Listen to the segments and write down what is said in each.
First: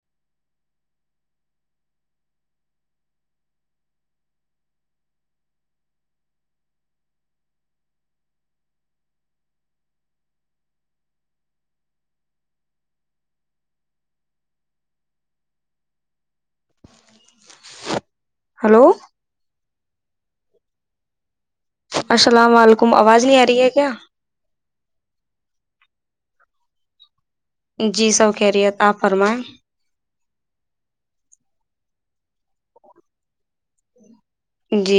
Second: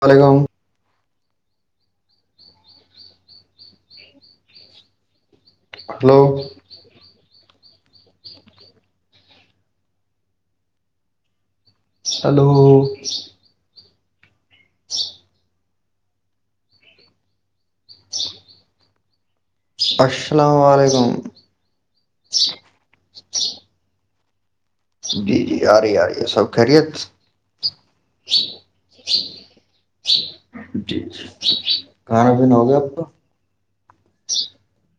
بالگاؤں hello hello hello السلام علیکم السلام و علیکم آواز نہیں آ رہی ہے کیا جی جی آ رہی آ رہی ہے سب خیریت جی سب کہہ رہیے آپ فرمائیں جی ج کھانا پینا ہو گیا آپ کا جی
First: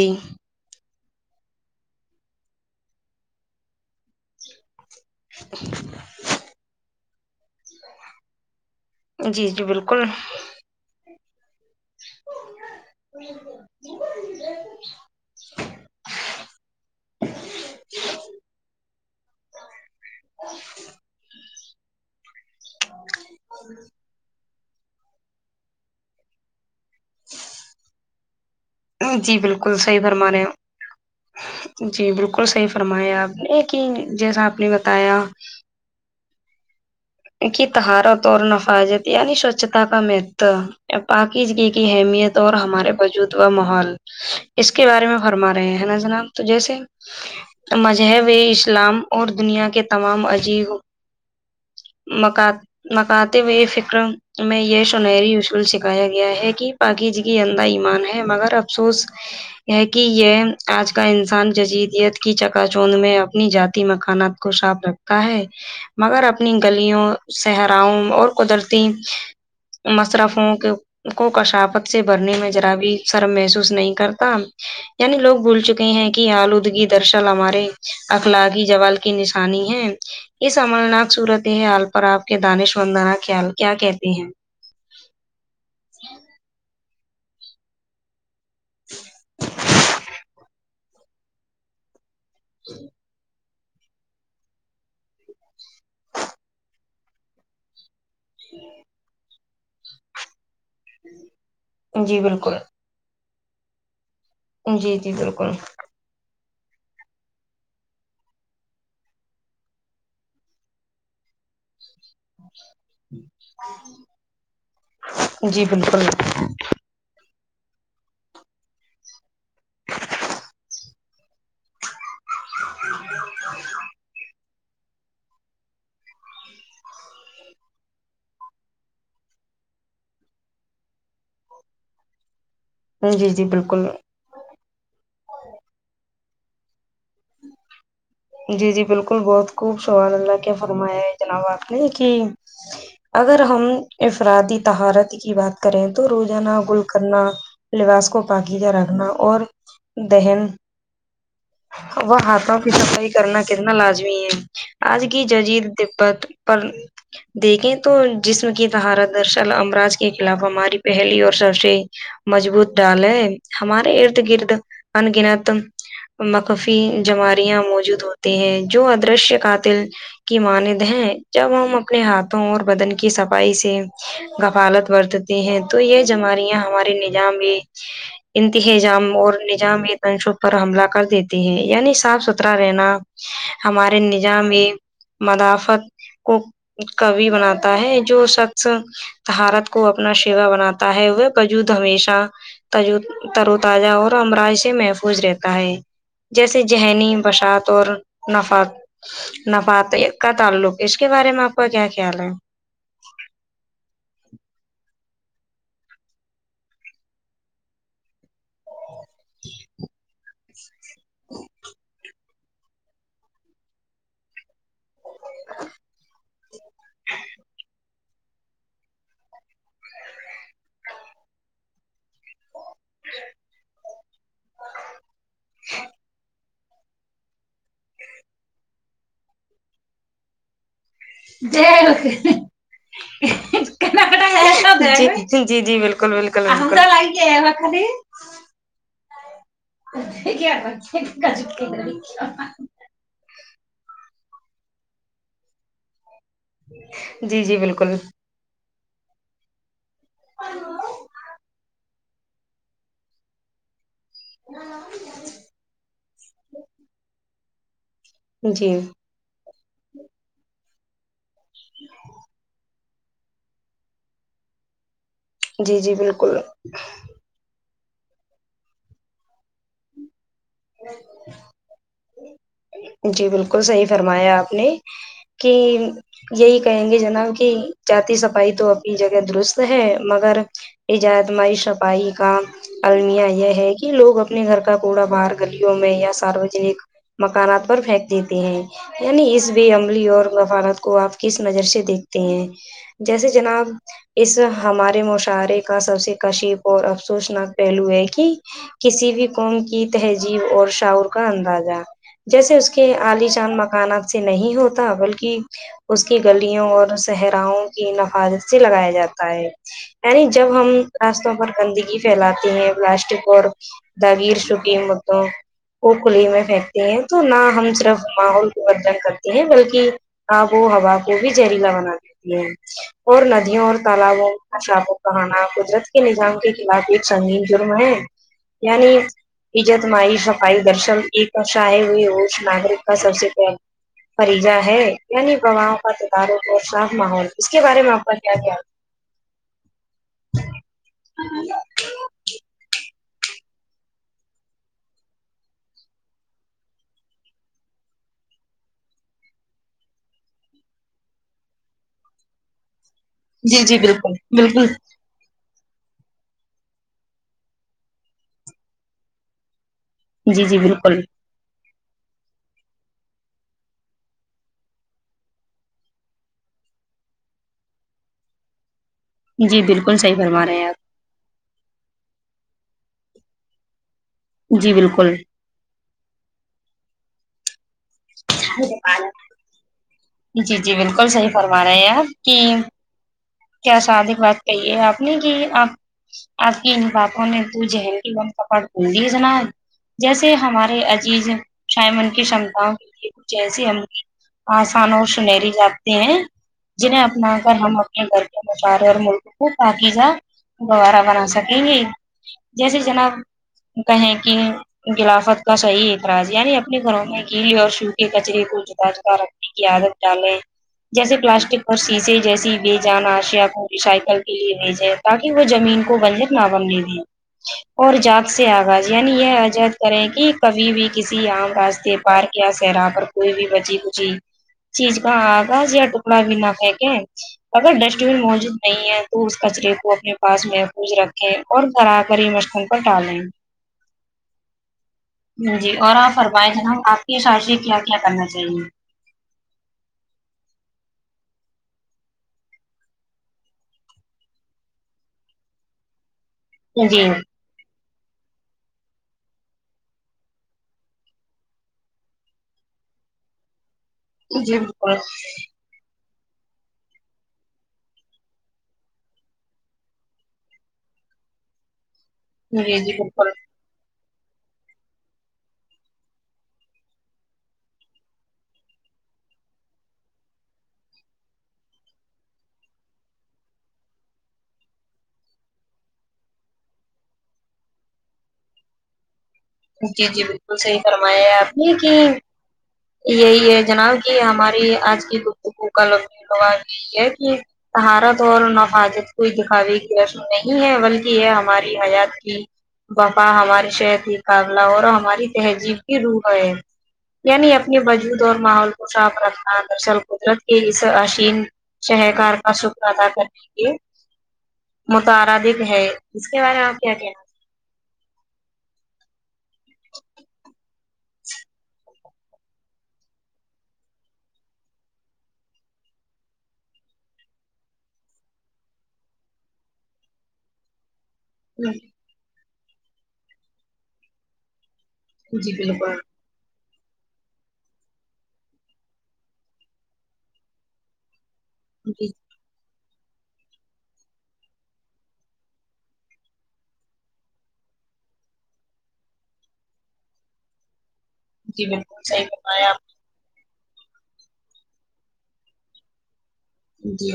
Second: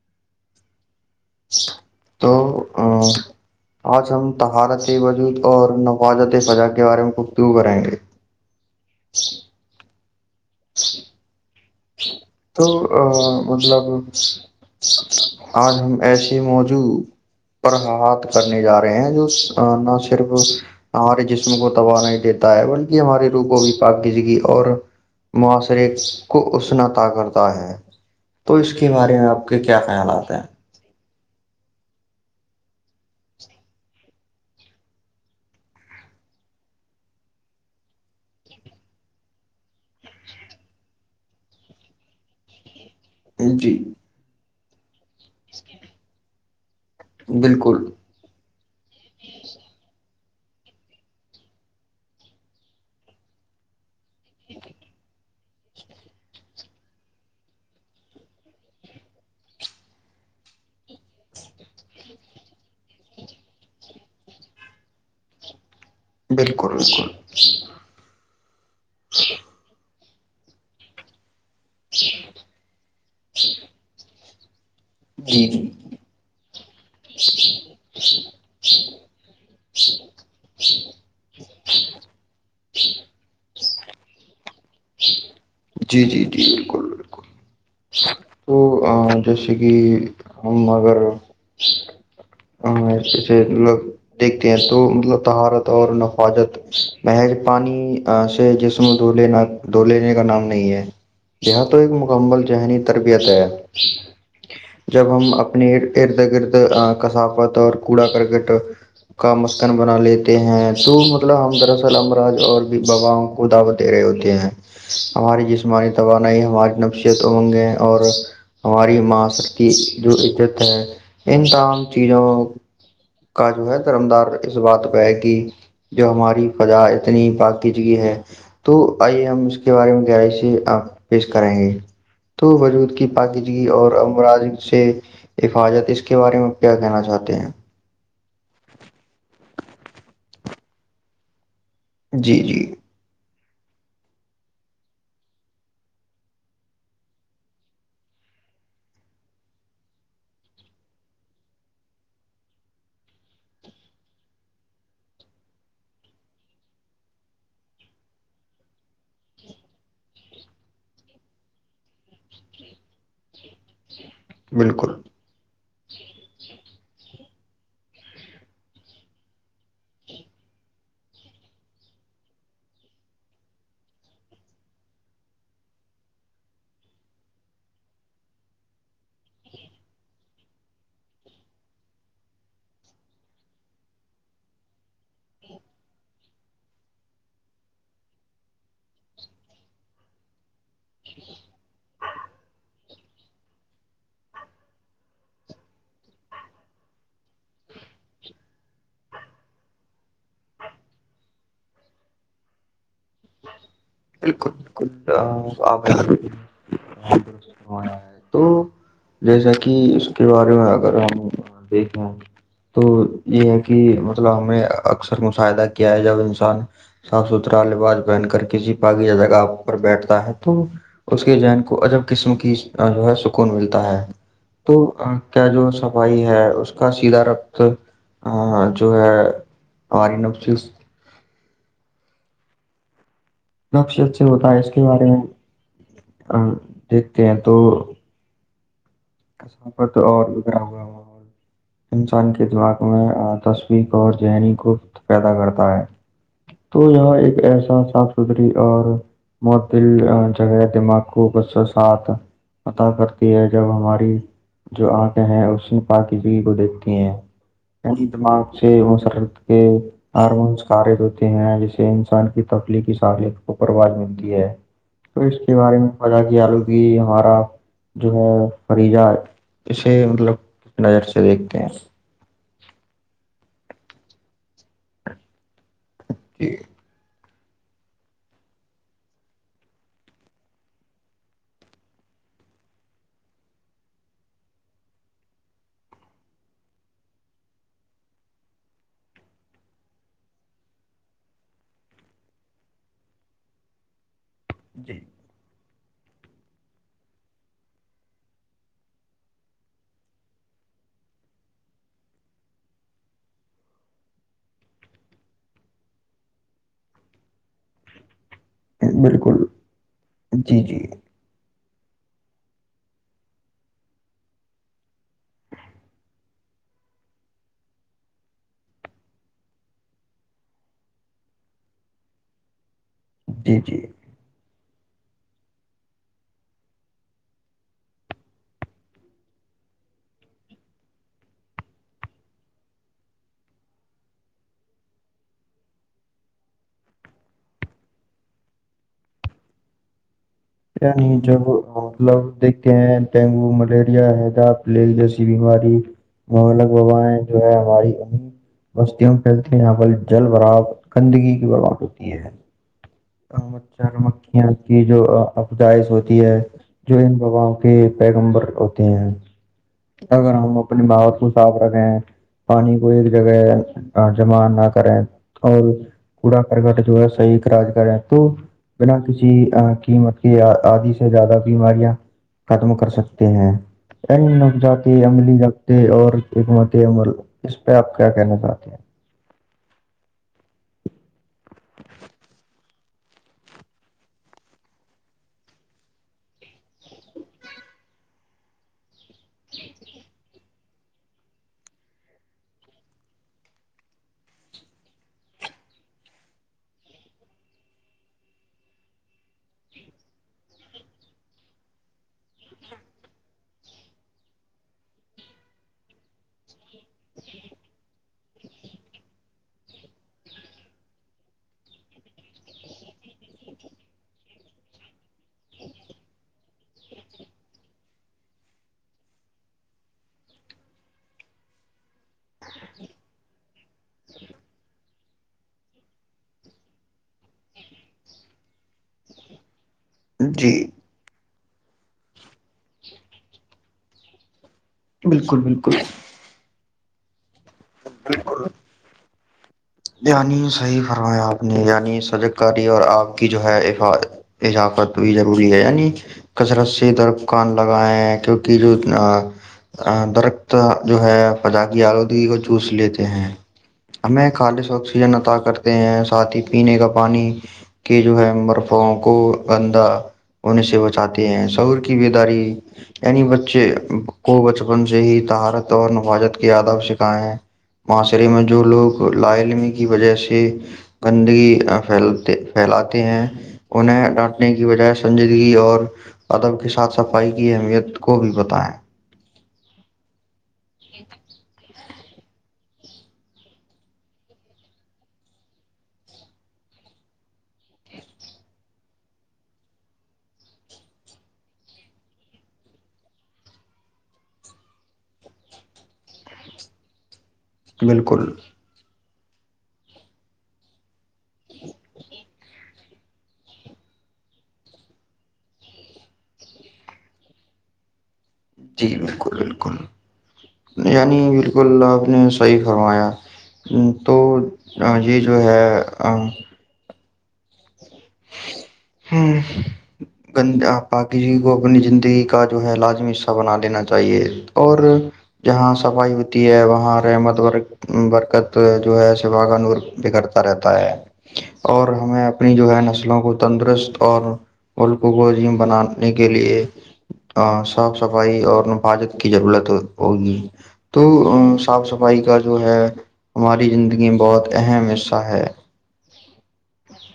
تو آج ہم طہارت وجود اور نفاجت فزا کے بارے میں خبتو کریں گے جی جی بالکل تو مطلب آج ہم ایسے موجو پر ہات کرنے جا رہے ہیں جو نہ صرف ہمارے جسم کو تباہ نہیں دیتا ہے بلکہ ہمارے روح کو بھی پاک گزگی اور معاشرے کو اسنت کرتا ہے تو اس کے بارے میں جی آپ کے بالکل کیا صحیح فرما خیالات ہیں رہے جی بالکل صحیح فرمایا آپ نے ایک ہی جیسا آپ نے بتایا کی تہارت اور نفاجت یعنی سوچھتا کا مہتو پاکیزگی کی اہمیت اور ہمارے وجود و ہیں جی ماحول اس کے بارے میں فرما رہے ہیں نا جناب تو جیسے بالکل جو وہ اسلام اور دنیا کے تمام عجیب مک مکاتے ہوئے فکر میں یہ سنری شول س کہایا گیا ہے کہ پااکی جی کی اندا ایمان ہے مگر افسوس یہ کہ یہ آج کا انسان جزیدیت کی چکا چونند میں اپنی جاتی مکانات خشاپ رکھتا ہے مگر اپنی بالکل بالکل گلیوں جی صحراؤوں اور قدرتی ت مسر فون کے کو کشافت سے بھرنے میں ذرا بھی شرم محسوس نہیں کرتا یعنی لوگ بھول جی چکے ہیں کہ آلودگی درشل ہمارے اخلاقی جال کی انی ہے یہ سملناک سورت د آال پر آپ کے دانش وندنا خیال کیا کہتی ہیں جی جی جی بالکل بالکل تو جیسے کہ ہم اگر ہ اا س مطلب دیکھتے ہیں تو مطلب طہارت اور نفاجت محض پانی جسم د لینا د لینے کا نام نہیں ہے یہاں تو ایک جی مکمل بالکل ذہنی تربیت ہے جی جب جی ہم بالکل اپنے ارد گرد کثافت اور کوڑا کرکٹ کا مثکن بنا لیتے ہیں تو مطلب ہم دراصل امراج اور باباؤں کو دعوت دے رہے ہوتے ہیں ہماری جی جسمانی بالکل توانائی ہم ن تو ہوںگے اور ہماری ماس کی جو عزت ہے ان تمام چیزوں کا جو ہے درم دار اس بات پہ ہے کہ جو ہماری پدا اتنی بقی جگی ہے تو آئیے ہم اس کے بارے میں گہرائی سے آپ پیش کرائیں گے تو وجود اس کی جی جی پاکییدگی بالکل اور امراد سے حفاظت اس کے بارے میں کیا کہنا چاہتے ہیں جی جی بالکل بہت خوب سوال اللہ کیا فرمایا ہے جناب آپ نے کہ جی جی اگر ہم افرادی تہارت کی بات کریں تو روزانہ گل کرنا لباس کو پاکیج رکھنا اور دہن وہ ہاتھوں پیتاا کا کرنا کتنا لازمی ہے آج کی ججیر تبت پر دیکھیں تو جسم کی طہارت درصل امراج کے خلاف ہماری پہلی اور سب سے مضبوط ڈالے ہمارے ارد رد گرد بالکل انگنت مکفی جماریاں موجود ہوتے ہیں جو ادرشیہ قاتل کی ماند ہیں جب ہم اپنے ہاتھوں اور بدن کی صفائی سے غفالت برتتے ہیں تو یہ جماریاں ہمارے نظام بھی انتہجام اور نظام یہ اننشب پر حملہ کر دیتی ہے یعنی صاف ستھرا رہنا ہمارے نظام میں مدافعت کو کو بناتا ہے جو سخ حھارت کو اپنا شیوا بناتا تا ہے وہ بجود ہمیشہ ت ترو تازہ اور امراض سے محفوظ رہتا ہے جیسے ذہنی بسات تو نف نفات کا تعلق اس کے بارے میں آپ کا کیا خیال ہے بالکل بالکل آ تو جیسا کہ اس کے بارے میں آ دیکھ تو یہ ہے کہ مطلب ہمیں اکثر مشاہدہ کیا ہے جب انسان صاف ستھرا لباظ پر بن کر کسی پاگی جگہ پر بیٹھتا ہے تو اس کے جین کو اجب قسم کی جو ہے سکون ملتا ہے تو کیا جو صفائی ہے کا سیدھا رقت جو ہے ہماری نفس [unintelligible] نفسیت سے ہوتا ہے اس کے بارے میں جی جی بالکل آ، بالکل دیکھتے ثافت اور لگیرا ہوا ماحول انسان کے دماغ میں تصویق اور ذہنی گفت پیدا کرتا ہے تو یہاں ایک جی جی ایسا بالکل صاف ستھری اور معطل جگہ دماغ کو غص ساتھ عطا کرتی ہے جب ہمارے جو آنکھیں ہیں اس نے پااکی جی کو دیکھتی ہیں نی دماغ جی سے مسرت کے ہارمونس سارے دھ ہوتے ہیں جسے انسان کی تخلیقی سہالت کو پرواز ملتی ہے تو اس کے بارے جی میں جی پتا بالکل کہ آلودگی ہمارا جو ہے فریضہ اسے مطلب نظر سے دیکھتے ہیں جی بالکل صحیح فرمایا آپ نے کہ جی یہی کہیں گے جناب کہ جی صفائی تو اپنی جگہ درست ہے مگر ایجت مائی صفائی کا المیاں یہ ہے کہ لوگ اپنے گھر کا کوڑا باہر گلیوں میں یا ساروجنک مکانات پر پھینک دیتے ہیں یعنی اس بھیے عملی اور وفارت کو آپ کس نظر سے دیکھتے ہیں جیسے جناب اس جی ہمارے موش شارے کا سب سے کشیف اور افسوسناک پہلو ہے کہ کسی بھی قوم کی تہذیب اور شعور کا اندازہ جیسے اس کے عالی شان مکانات سے نہیں ہوتا بلکہ اس کی گلیوں اور صحراؤوں کی نفاذت سے لگایا جاتا ہے بالکل یعنی جب جی ہم جی راستوں پر گندگی پھیلاتے ہیں پلاسٹک اور داغیر شو قیمتوں کو کھلی میں پھینکتے ہیں تو نہ ہم صرف ماحول کودن کرتے ہیں بلکہ آب و ہوا کو بھی زہریلا بنا دیتی ہے اور جی ندیوں اور جی تالابوں اچھا آپ کو کہانا قدرت کے نظام کے خلاف ایک سنگین جرم ہے یعنی عجت مائی سفائی درشن ایک اا ہے ناگررک کا سب سے پ پریجہ ہے یعنی پرواہ کا تدار اور صاف ماحول اس کے بارے میں آپ کا کیا کیا یع جب لوگ دیکھتے ہیں ڈینگو ملیریا حیدا پلیل جیسی بیماری مہلک ببایں جو ہے ہماری اد بستیوں پھیلتی ہیں یہاں پر جل بر گندگی کی برباد ہوتی ہے جی جی مچھر بالکل مکھیاں بالکل کی جو داعش ہوتی ہے جو ان بباؤں کے پیغمبر ہوتے ہیں اگر جی ہم جی اپنی بالکل بہت کو صاف رکھیں پانی کو ایک جگہ جمع نہ کریں اور کوڑا کرکٹ جو ہے صحیحاج کر ہے تو بنا کسی جی بالکل صحیح قیمت کے فرما رہے ہیں آدی سے زیادہ بیماریاں ختم کر سکتے ہیں ان آپ جی نوجات بالکل عملی اور حکمت عمل اس پہ آپ کیا کہنا چاہتے ہیں جی جی بالکل صحیح فرما رہے ہیں آپ کی کیا سادق بات کہی ہے آپ نے کہ آپ آپ کی ان پاپوں نے تو جہل کی بند کپا بجے جناب جیسے ہمارے عزیز شاہ ان کی شمتاؤں کے لیے کچھ ایسی ہم آسان اور سنہری جاتے ہیں جنہیں اپنا کر ہم گھر کے بیپار اور ملک کو پاکیزہ گوارہ بنا سکیں گے جیسے جناب کہیں کہ غلافت کا صحیح اعتراج یعنی اپنے گھروں میں کییل اور شو کے کچرے کو جتا جتا رکھ کی عادت ڈالے جیسے پلاسٹک پر شیشے جیسی بھی جان آشیاء کو ریسائیکل کے لیے بھیجیں تاکہ وہ زمین کو ونجر نہ بننے دے اور جات سے آغاز یعنی یہ عجد کریں کہ کبھی بھی کسی عام راستے پ پار کیا سراہ پر کوئی بھی بچی بجی چیز کا آگا یا ٹکڑا بھی نہ پھیکے اگر ڈسٹ بین موجود نہیں ہے تو اس کچرے کو اپنے ہیں پاس جی محفوظ رکھ اور گھر آ کر ع مرتن پر الیں بالکل جی بالکل اور آپ فرمائ جنا آپ کے سارشیں کیا کیا کرنا چاہیے یعنی صحیح فرمایا آپ نے یعنی سجا کراریی اور آپ کی جو ہے عفاظت حجاقت بھی ضروری ہے یعنی کثرت سے در جی کان لگائےیں ہیں کیونکہ جو درخت جو ہے فضااکی آلودگی کو جوس لیتے ہیں ہمیں جی خالے سے بالکل آکسیجن اتاا کرتے ہیں ساتھ ہی پینے کا پانی کے جو ہے مرفوں کو گندا ہونے سے بچاتے ہیں سور ب داری جی جی اینی بالکل وچچے کو بچپن سے ہی تہارت اور نفاجت کے آداب سکھائے ہیں معاشرے میں جو لوگ لائمی کی وجہ سے گندگی پھیل پھیلاتے ہیں انہیں ڈانٹنے کی بجائے سنجیدگی اور ادب کے ساتھ صفائی کی اہمیت کو بھی بتائیں جی جی بالکل صحیح فرمایا ہے آپ نے کہ یہی ہے جناب کہ ہماری آج کی گفتگو کا لگ لباؤ یہی ہے کہ تہارت اور نفاادت کو دکھاوے کی رسم نہیں ہے بلکہ یہ ہماری حیات کی بپا ہماری شہ تھی مقابلہ اور ہماری تہذیب کی روح ہے یعنی اپنے وجود بالکل اور ماحول شاتان درصل قدرت کے اس آشین شہکار کا شکر ادا کرنے کے متعارادک ہے اس کے بارے میں آپ کیا کیا جی بالکل بالکل یعنی بالکل آپ نے صحیح کروایا تو یہ جو ہے ہ گند آااک جی کو اپنی زندگی کا ہے لازمی حصہ بنا لینا چاہیے اور جی جہاں بالکل صفائی ہے وہاں رحمت ورگ برکت جو ہے س باگان بگڑتا رہتا ہے اور جی ہمیں اپنی جو ہے نس وں کو تندرست اور ملک کوم بنانے کے لیے ہاں صاف صفائی اور ن بجک کی ضرورت ہوگی تو جی صاف بالکل صفائی صحیح کا جو فرمایا ہے آپ ہماری زندگی میں بہت اہم حصہ ہے جی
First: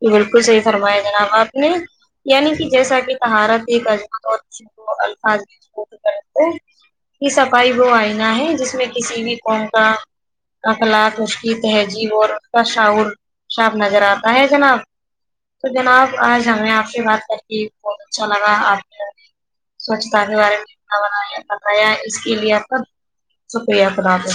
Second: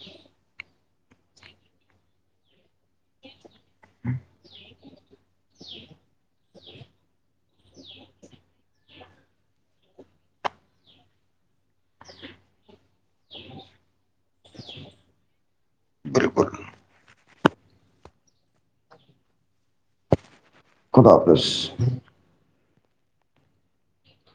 یہ بالکل صحیح فرمایا جناب آپ نے یعنی کہ جیسا کہ تہارت ایک عم الفاظ کوول کرتے یہ صفائی وہ آئنا ہے جس میں کسی بھی قوم کا اقلاات اس کی تہذیب اور اس کا شاعور صاف نظر آتا ہے جناب تو جناب آج بالکل آؤے آپ سے بات کر کے بہت اچھا لگا آپ سوچھتا کے بارے میں خدا ب حافظ بتایا اس کے لیے آپ کا شکریہ خدا حافظ